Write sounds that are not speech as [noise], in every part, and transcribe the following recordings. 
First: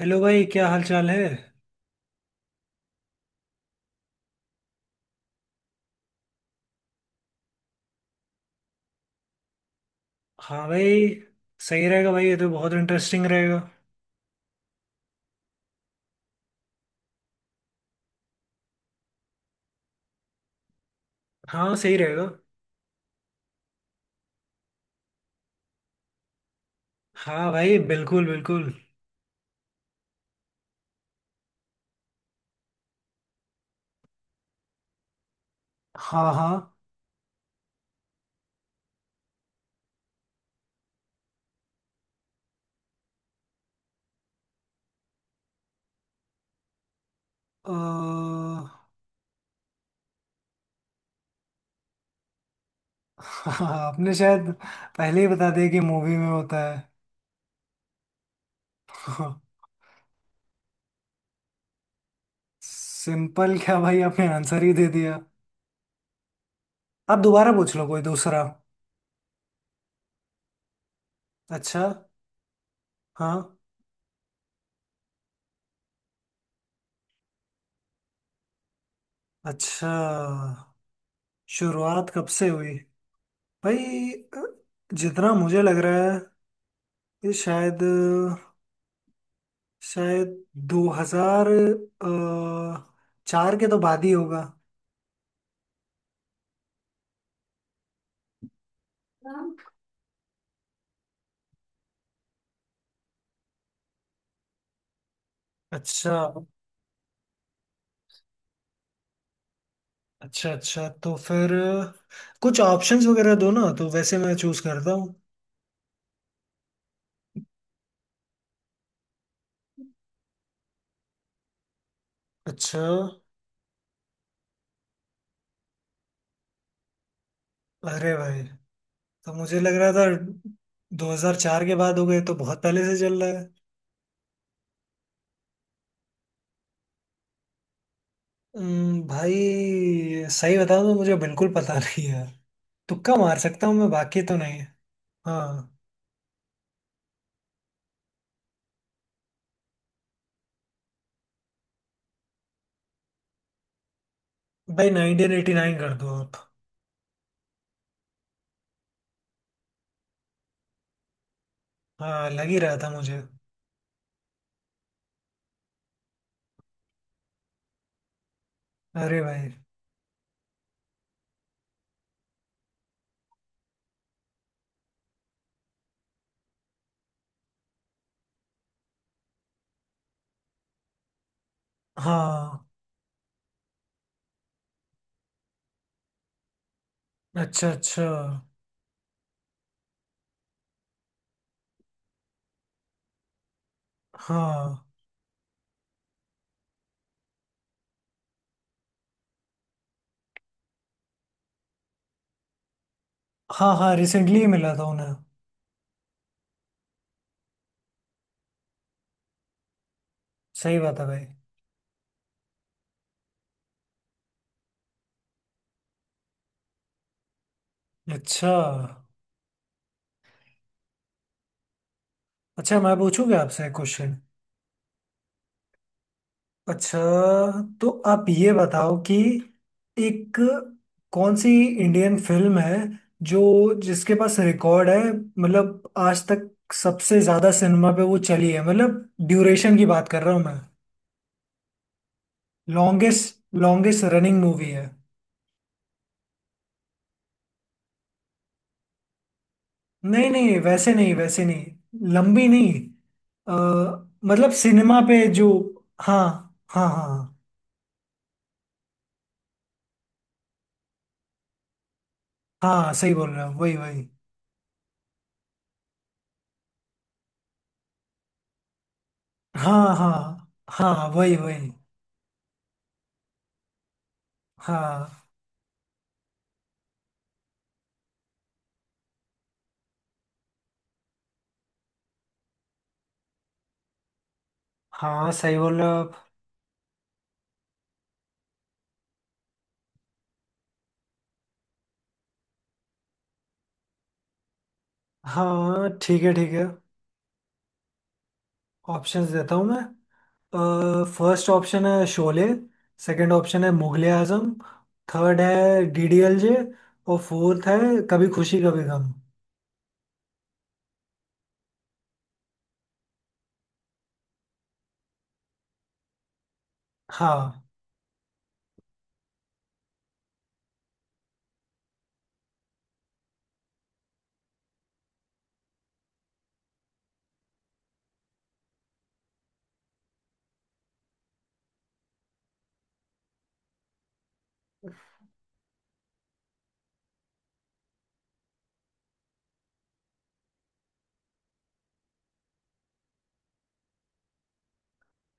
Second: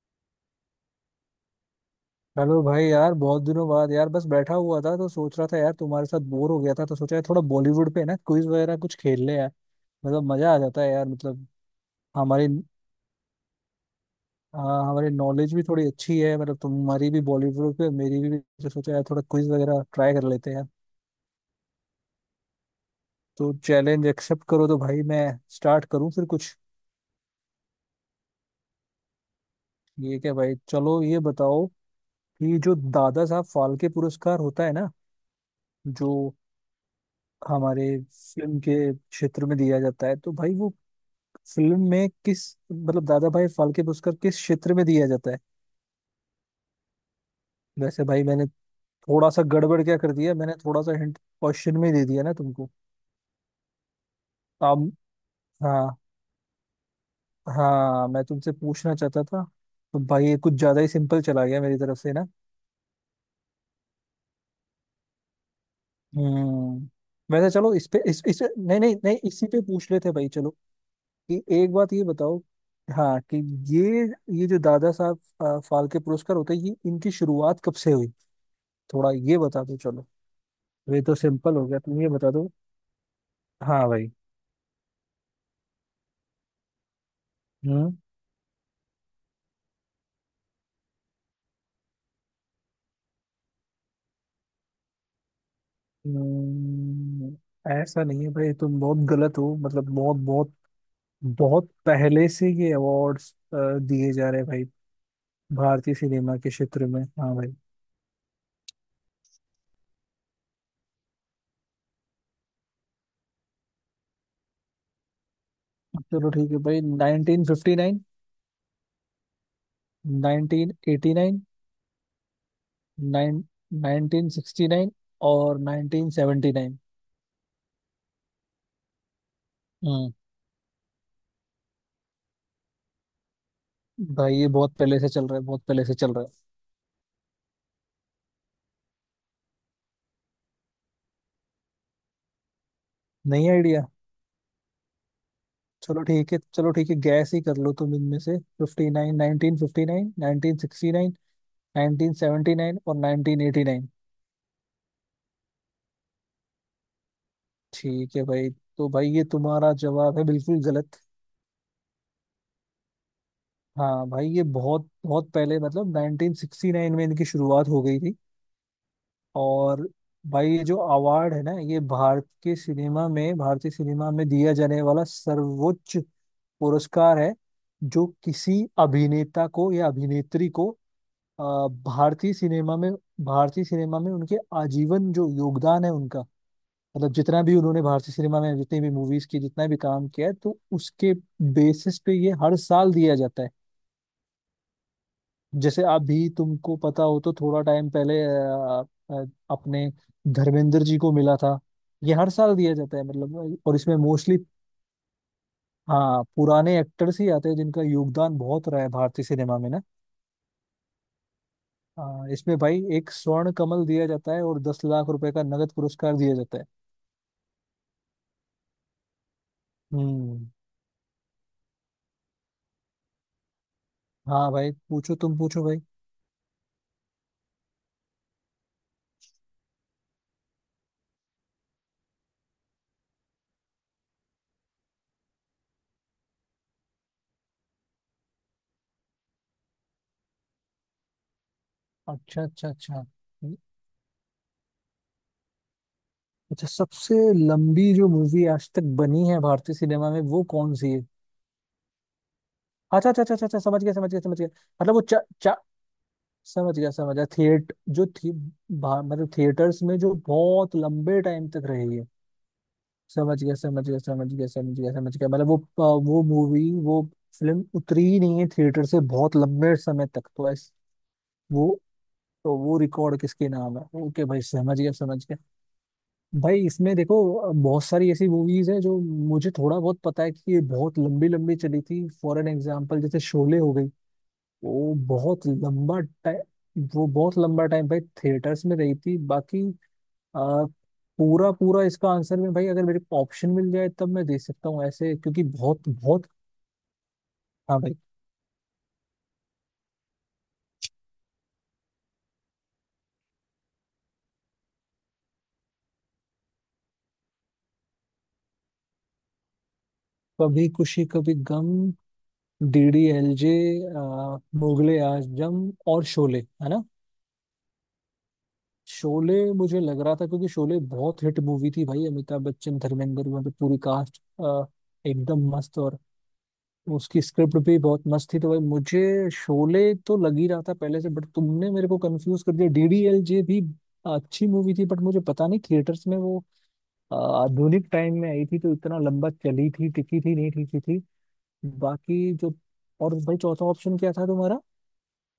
Hello भाई, क्या हाल चाल है। हेलो भाई, यार बहुत दिनों बाद। यार बस बैठा हुआ था तो सोच रहा था यार, तुम्हारे साथ बोर हो गया था तो सोचा यार थोड़ा बॉलीवुड पे ना क्विज वगैरह कुछ खेल ले यार। मतलब मजा आ हाँ जाता भाई। है यार, मतलब। सही रहेगा भाई, ये तो हमारी बहुत इंटरेस्टिंग रहेगा। हाँ, हमारी नॉलेज भी थोड़ी अच्छी है, मतलब तुम्हारी भी बॉलीवुड पे, मेरी भी। तो सोचा यार थोड़ा क्विज वगैरह ट्राई कर लेते हैं यार। हाँ सही रहेगा। तो चैलेंज एक्सेप्ट करो तो भाई, मैं स्टार्ट करूँ फिर कुछ। हाँ भाई, बिल्कुल बिल्कुल। ये क्या भाई, चलो ये बताओ कि जो दादा साहब फाल्के पुरस्कार होता है ना, जो हाँ हाँ। हमारे फिल्म के क्षेत्र में दिया जाता है, तो भाई वो फिल्म में किस मतलब दादा भाई फाल्के पुरस्कार किस क्षेत्र में दिया जाता है। अ, वैसे भाई [laughs] मैंने थोड़ा सा गड़बड़ क्या कर दिया, मैंने थोड़ा सा हिंट क्वेश्चन में ही दे दिया ना तुमको। हाँ आपने शायद अब पहले ही बता दिया कि हाँ, मूवी में होता है। हाँ, मैं तुमसे पूछना चाहता [laughs] था। तो भाई ये कुछ ज्यादा ही सिंपल चला गया मेरी तरफ से ना। सिंपल क्या भाई, आपने आंसर ही दे दिया। हम्म। आप वैसे दोबारा चलो पूछ लो इस पे कोई इस दूसरा। नहीं नहीं नहीं, इसी पे पूछ लेते हैं भाई। चलो कि एक अच्छा। बात ये बताओ, हाँ, कि हाँ। ये ये जो दादा साहब फाल्के पुरस्कार होते हैं, ये इनकी शुरुआत कब से हुई, थोड़ा ये बता दो अच्छा, चलो। ये तो सिंपल हो गया, तुम ये शुरुआत कब बता से दो। हुई। हाँ भाई। भाई अ, जितना मुझे लग रहा है ये शायद हम्म शायद 2000 अ, चार के तो बाद ही होगा। हम्म, ऐसा नहीं है भाई, तुम बहुत गलत हो, मतलब बहुत बहुत बहुत पहले से ये अवार्ड्स दिए जा रहे हैं भाई, भारतीय अच्छा। सिनेमा के क्षेत्र में। हाँ भाई। अच्छा अच्छा, तो फिर कुछ ऑप्शंस वगैरह दो ना, तो वैसे मैं चूज करता हूँ। चलो ठीक है भाई, 1959, 1989, अच्छा। नाइन 1969 और 1979। अरे भाई, तो मुझे लग रहा था हम्म 2004 के बाद हो गए, तो बहुत पहले से चल रहा है। भाई ये बहुत पहले से चल रहा है, बहुत पहले से चल रहा है। भाई सही बताऊं तो मुझे बिल्कुल पता [laughs] नहीं है। तुक्का मार नहीं, सकता हूँ आइडिया। मैं, बाकी तो नहीं। हाँ चलो ठीक है, चलो ठीक है, गैस ही कर लो तुम इनमें से, fifty nine nineteen fifty nine, nineteen sixty nine, nineteen seventy nine और नाइनटीन एटी नाइन। भाई, 1989 कर दो आप। ठीक है भाई। तो भाई ये तुम्हारा जवाब है बिल्कुल गलत। हाँ लग ही रहा था मुझे। हाँ भाई, ये बहुत बहुत पहले, मतलब नाइनटीन सिक्सटी नाइन में इनकी शुरुआत हो गई थी। अरे भाई। और भाई ये जो अवार्ड है ना, ये भारत के सिनेमा में, भारतीय सिनेमा में दिया जाने वाला सर्वोच्च पुरस्कार है, जो किसी अभिनेता को या अभिनेत्री को अ, भारतीय हाँ। सिनेमा में, भारतीय सिनेमा में उनके आजीवन जो योगदान है उनका, मतलब जितना भी अच्छा उन्होंने अच्छा। भारतीय सिनेमा में जितनी भी मूवीज की, जितना भी काम किया है, तो उसके बेसिस पे ये हर साल दिया जाता है। हाँ जैसे अभी तुमको पता हो तो थोड़ा टाइम पहले अ, अपने धर्मेंद्र जी को मिला था। ये हर साल दिया जाता है मतलब, हाँ, और हाँ इसमें मोस्टली, रिसेंटली मिला था उन्हें। हाँ, पुराने एक्टर्स ही आते हैं जिनका योगदान बहुत रहा है भारतीय सिनेमा में ना। सही बात है भाई। हाँ, इसमें भाई एक स्वर्ण कमल दिया जाता है और दस लाख रुपए का नगद पुरस्कार दिया जाता है। अच्छा, हम्म। अच्छा मैं पूछूंगा आपसे एक क्वेश्चन। हाँ भाई, पूछो, तुम पूछो भाई। अच्छा, तो आप ये बताओ कि एक कौन सी इंडियन फिल्म है जो जिसके पास रिकॉर्ड है, मतलब आज तक सबसे ज्यादा सिनेमा पे वो चली है, मतलब ड्यूरेशन की बात कर रहा हूँ मैं। अच्छा, अच्छा, अच्छा, लॉन्गेस्ट, लॉन्गेस्ट रनिंग मूवी है। अच्छा, सबसे लंबी जो मूवी आज तक बनी है भारतीय सिनेमा में, नहीं वो नहीं कौन वैसे सी है? नहीं, वैसे नहीं लंबी नहीं। अच्छा, अच्छा, अच्छा, अच्छा, अ, अच्छा, समझ गया, समझ गया, समझ गया, मतलब मतलब सिनेमा वो चा, पे जो। चा, हाँ समझ हाँ। गया, समझ गया, हाँ थिएट जो थी, मतलब थिएटर्स में जो बहुत लंबे टाइम तक रही है। हाँ सही बोल समझ रहे हो, गया, वही समझ गया, वही। समझ गया, समझ गया, समझ गया, मतलब वो मूवी, वो फिल्म उतरी ही नहीं है थिएटर से बहुत लंबे हाँ समय तक, हाँ तो ऐस, हाँ, वही वही। वो, तो वो रिकॉर्ड किसके नाम है, ओके भाई, समझ गया, हाँ समझ गया। भाई इसमें देखो बहुत सारी ऐसी मूवीज है जो मुझे थोड़ा बहुत पता है कि ये बहुत लंबी लंबी चली थी, फॉर एन एग्जाम्पल जैसे शोले हो गई, वो हाँ बहुत सही बोल रहे हो लंबा आप। टाइम, वो बहुत लंबा टाइम भाई थिएटर्स में रही थी, बाकी आ, पूरा पूरा इसका आंसर में भाई अगर मेरे को ऑप्शन मिल जाए तब मैं दे सकता हूँ ऐसे, क्योंकि हाँ बहुत ठीक बहुत। है ठीक है। हाँ भाई। ऑप्शंस देता हूँ मैं। फर्स्ट ऑप्शन है शोले। सेकंड ऑप्शन है मुगले आजम। थर्ड है डीडीएलजे। और फोर्थ है Kabhi Khushi Kabhi Gham. Kabhi Khushi Kabhi Gham, D D L J, Mughal e Azam और शोले, है ना? हाँ। शोले मुझे लग रहा था क्योंकि शोले बहुत हिट मूवी थी भाई, अमिताभ बच्चन, धर्मेंद्र, वहाँ पे पूरी कास्ट एकदम मस्त, और उसकी स्क्रिप्ट भी बहुत मस्त थी, तो भाई मुझे शोले तो लग ही रहा था पहले से, बट तुमने मेरे को कंफ्यूज कर दिया। डी डी एल जे भी अच्छी मूवी थी, बट मुझे पता नहीं थिएटर्स में वो अ, आधुनिक टाइम में आई थी तो इतना लंबा चली थी, टिकी थी, नहीं टिकी थी, बाकी जो। और भाई चौथा ऑप्शन क्या था तुम्हारा,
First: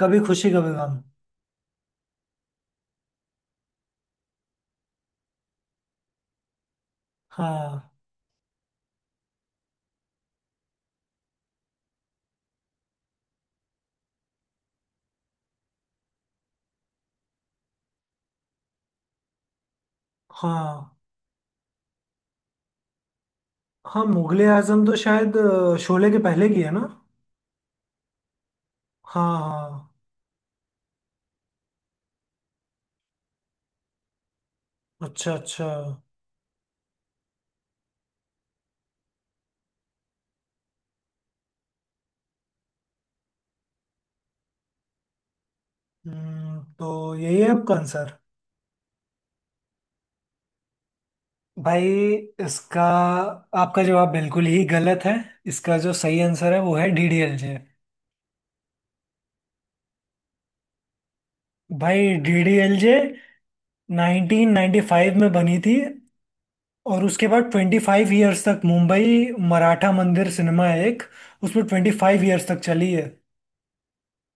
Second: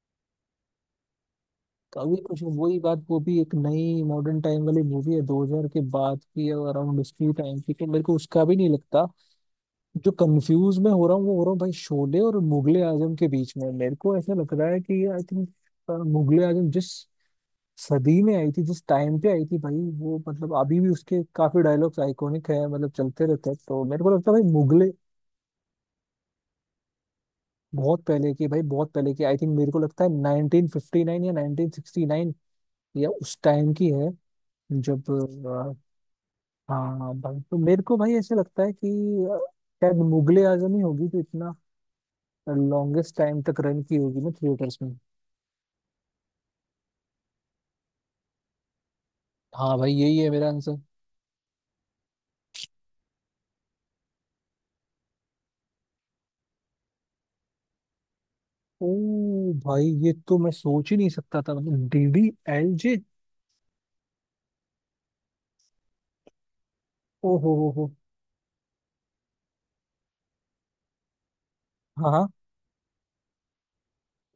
कभी खुशी कभी गम। कभी कुछ, वही बात, वो भी एक नई मॉडर्न टाइम वाली मूवी है, 2000 के बाद की, अराउंड उसकी टाइम की, तो हाँ मेरे को उसका भी नहीं लगता। जो कंफ्यूज मैं हो रहा हूँ वो हो रहा हूँ भाई, शोले और मुगले आजम के बीच में, मेरे को ऐसा लग रहा है कि आई थिंक मुगले आजम जिस सदी में आई थी, जिस टाइम पे आई थी भाई, वो, मतलब अभी भी हाँ। उसके काफी डायलॉग्स आइकॉनिक है, मतलब चलते रहते हैं, तो मेरे हाँ को लगता है मुगले भाई आजम मुगले, तो शायद शोले के पहले की है ना। बहुत पहले की भाई, बहुत पहले की। आई हाँ थिंक मेरे को हाँ। लगता है 1959 या 1969 या उस टाइम की है, जब अच्छा अच्छा। हाँ, हाँ, भाई तो मेरे को भाई ऐसे लगता है कि अ, शायद मुगले आजम ही होगी तो इतना लॉन्गेस्ट टाइम तक रन की होगी ना थिएटर्स में। हम्म, तो यही है आपका आंसर। हाँ भाई, यही है मेरा आंसर। भाई इसका आपका जवाब बिल्कुल ही गलत है। इसका जो सही आंसर है वो है डीडीएलजे। ओ भाई, ये तो मैं सोच ही नहीं सकता था, मतलब डी भाई डी एल डीडीएलजे जे। 1995 में बनी थी, और उसके ओ बाद हो हो। 25 इयर्स तक मुंबई मराठा मंदिर सिनेमा है एक, उसमें हाँ, 25 हाँ, इयर्स तक चली है।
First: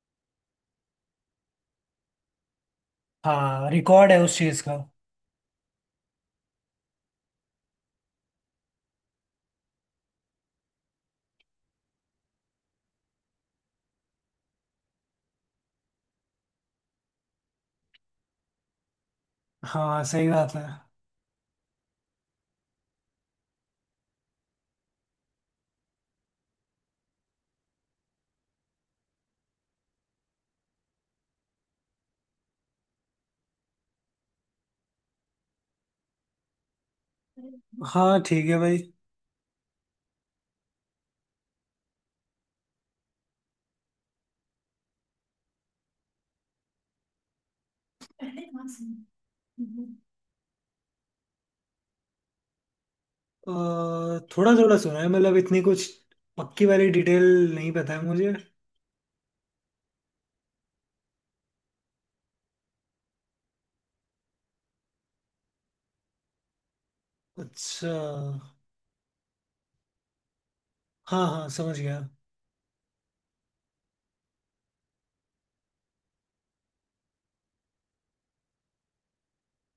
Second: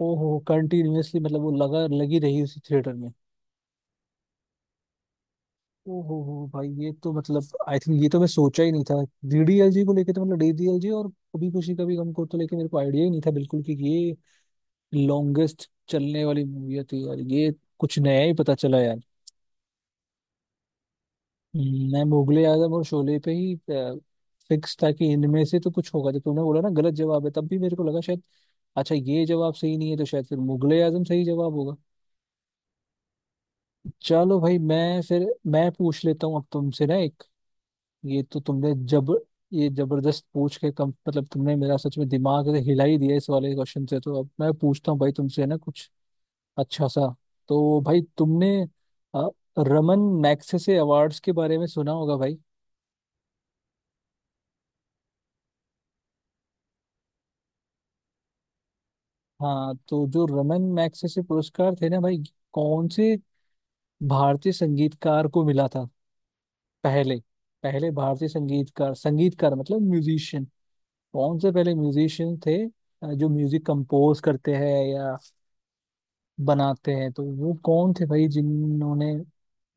ओ हो, कंटिन्यूअसली, मतलब वो लगा लगी रही उसी थिएटर में। हाँ रिकॉर्ड है उस चीज़ का। ओ हो भाई, ये तो मतलब आई थिंक, ये तो मैं सोचा ही नहीं था डीडीएलजी को लेके, तो मतलब डीडीएलजी और कभी खुशी कभी गम को तो लेके मेरे को आइडिया ही नहीं था बिल्कुल कि ये लॉन्गेस्ट चलने वाली मूवी थी यार। ये कुछ नया ही पता चला यार। हाँ सही बात है। मैं मुगले आजम और शोले पे ही फिक्स था कि इनमें से तो कुछ होगा, जब तूने बोला ना गलत जवाब है, तब भी मेरे को लगा शायद, अच्छा ये जवाब सही नहीं है, तो शायद फिर मुगले आजम सही जवाब होगा। चलो भाई, मैं फिर मैं पूछ लेता हूँ अब तुमसे ना एक, हाँ ये तो ठीक है तुमने भाई। जब, ये जबरदस्त पूछ के कम, मतलब तुमने मेरा सच में दिमाग ऐसे हिला ही दिया इस वाले क्वेश्चन से, तो अब मैं पूछता हूँ भाई तुमसे ना, कुछ अच्छा सा। तो भाई तुमने अ, रमन मैग्सेसे अवार्ड्स के बारे में सुना होगा भाई। अ, थोड़ा थोड़ा सुना है, मतलब इतनी कुछ पक्की वाली डिटेल नहीं पता है मुझे। हाँ, तो जो रमन मैग्सेसे पुरस्कार थे ना भाई, कौन से भारतीय संगीतकार को मिला था पहले? अच्छा। पहले भारतीय संगीतकार, संगीतकार मतलब म्यूजिशियन, हाँ कौन हाँ से पहले समझ गया। म्यूजिशियन थे जो म्यूजिक कंपोज करते हैं या बनाते हैं, तो वो कौन थे भाई जिन्होंने,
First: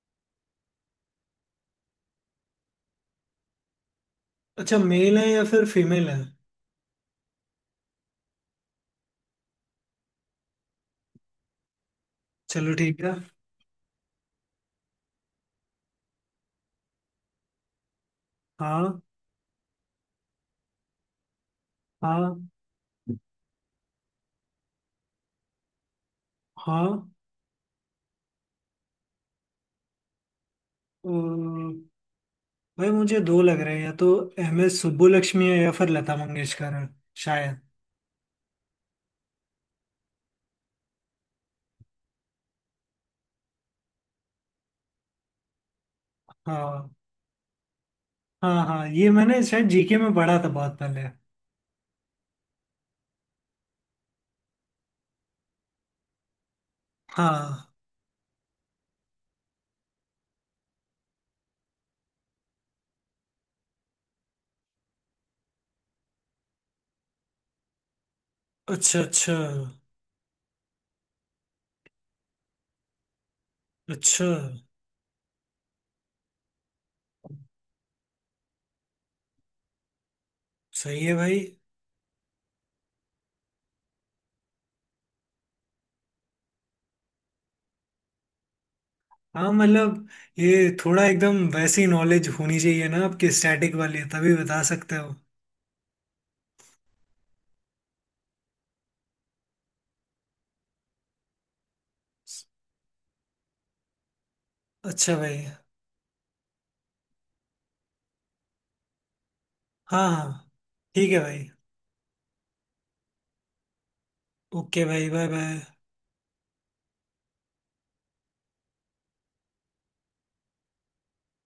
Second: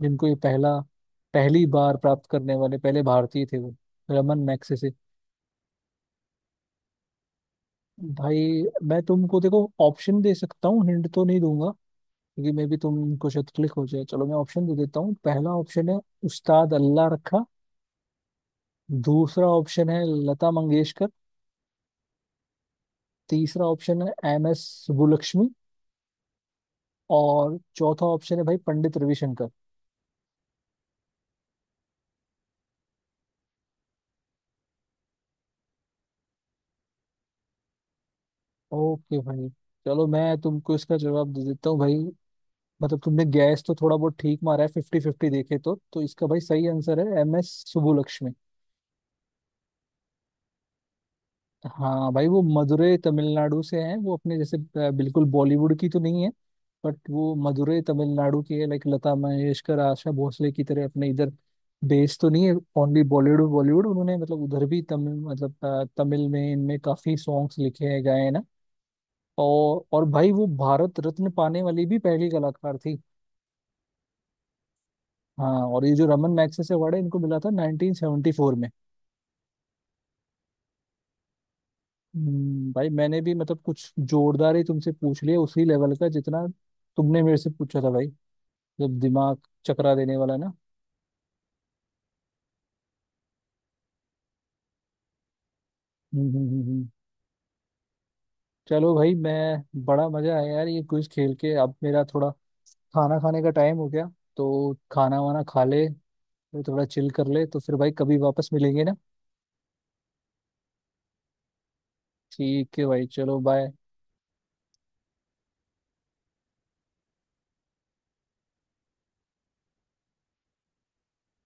जिनको ये पहला, पहली बार प्राप्त करने वाले पहले भारतीय थे, वो रमन अच्छा, मैग्सेसे। मेल है या फिर फीमेल है। भाई मैं तुमको देखो ऑप्शन दे सकता हूँ, हिंट तो नहीं दूंगा क्योंकि मे चलो भी ठीक है। तुमको शायद क्लिक हो जाए। चलो मैं ऑप्शन दे देता हूँ। पहला ऑप्शन है उस्ताद अल्लाह रखा, हाँ दूसरा ऑप्शन है लता मंगेशकर, हाँ तीसरा ऑप्शन है एम एस सुब्बुलक्ष्मी, हाँ। और चौथा ऑप्शन है भाई पंडित रविशंकर। अ, भाई मुझे दो लग रहे हैं, या तो एम एस सुब्बुलक्ष्मी है या फिर लता मंगेशकर है शायद। ओके भाई, चलो मैं तुमको इसका जवाब दे देता हूँ भाई, मतलब तुमने गैस तो थोड़ा बहुत ठीक मारा है, फिफ्टी फिफ्टी देखे तो इसका भाई सही हाँ। आंसर है एम एस सुबुलक्ष्मी। हाँ हाँ, ये मैंने शायद जीके में पढ़ा था बहुत पहले। हाँ भाई, वो मदुरै तमिलनाडु से हैं, वो अपने जैसे बिल्कुल बॉलीवुड की तो नहीं है, बट वो हाँ। मदुरै तमिलनाडु की है, लाइक लता मंगेशकर आशा भोसले की तरह अपने इधर बेस तो नहीं है, ओनली बॉलीवुड, बॉलीवुड उन्होंने, मतलब उधर भी तमिल, मतलब तमिल में इनमें काफी सॉन्ग्स लिखे हैं, गाए हैं ना। अच्छा अच्छा और भाई वो भारत रत्न पाने वाली भी पहली कलाकार थी। अच्छा। हाँ, और ये जो रमन मैग्सेसे अवार्ड है, इनको मिला था 1974 में। सही है भाई। भाई मैंने भी मतलब कुछ जोरदार ही तुमसे पूछ लिया, उसी लेवल का जितना तुमने मेरे से पूछा था भाई, जब दिमाग हाँ, चकरा मतलब देने वाला ना। ये थोड़ा एकदम वैसी नॉलेज होनी चाहिए ना आपकी, स्टैटिक वाली तभी बता सकते हो। हम्म, चलो भाई, मैं, बड़ा मजा आया यार ये क्विज खेल के। अब मेरा थोड़ा खाना खाने का टाइम हो गया, तो अच्छा खाना भाई। वाना खा ले, फिर थोड़ा चिल कर ले, तो फिर भाई कभी वापस मिलेंगे ना। हाँ हाँ ठीक है भाई। ठीक है भाई, चलो बाय। ओके भाई, बाय बाय।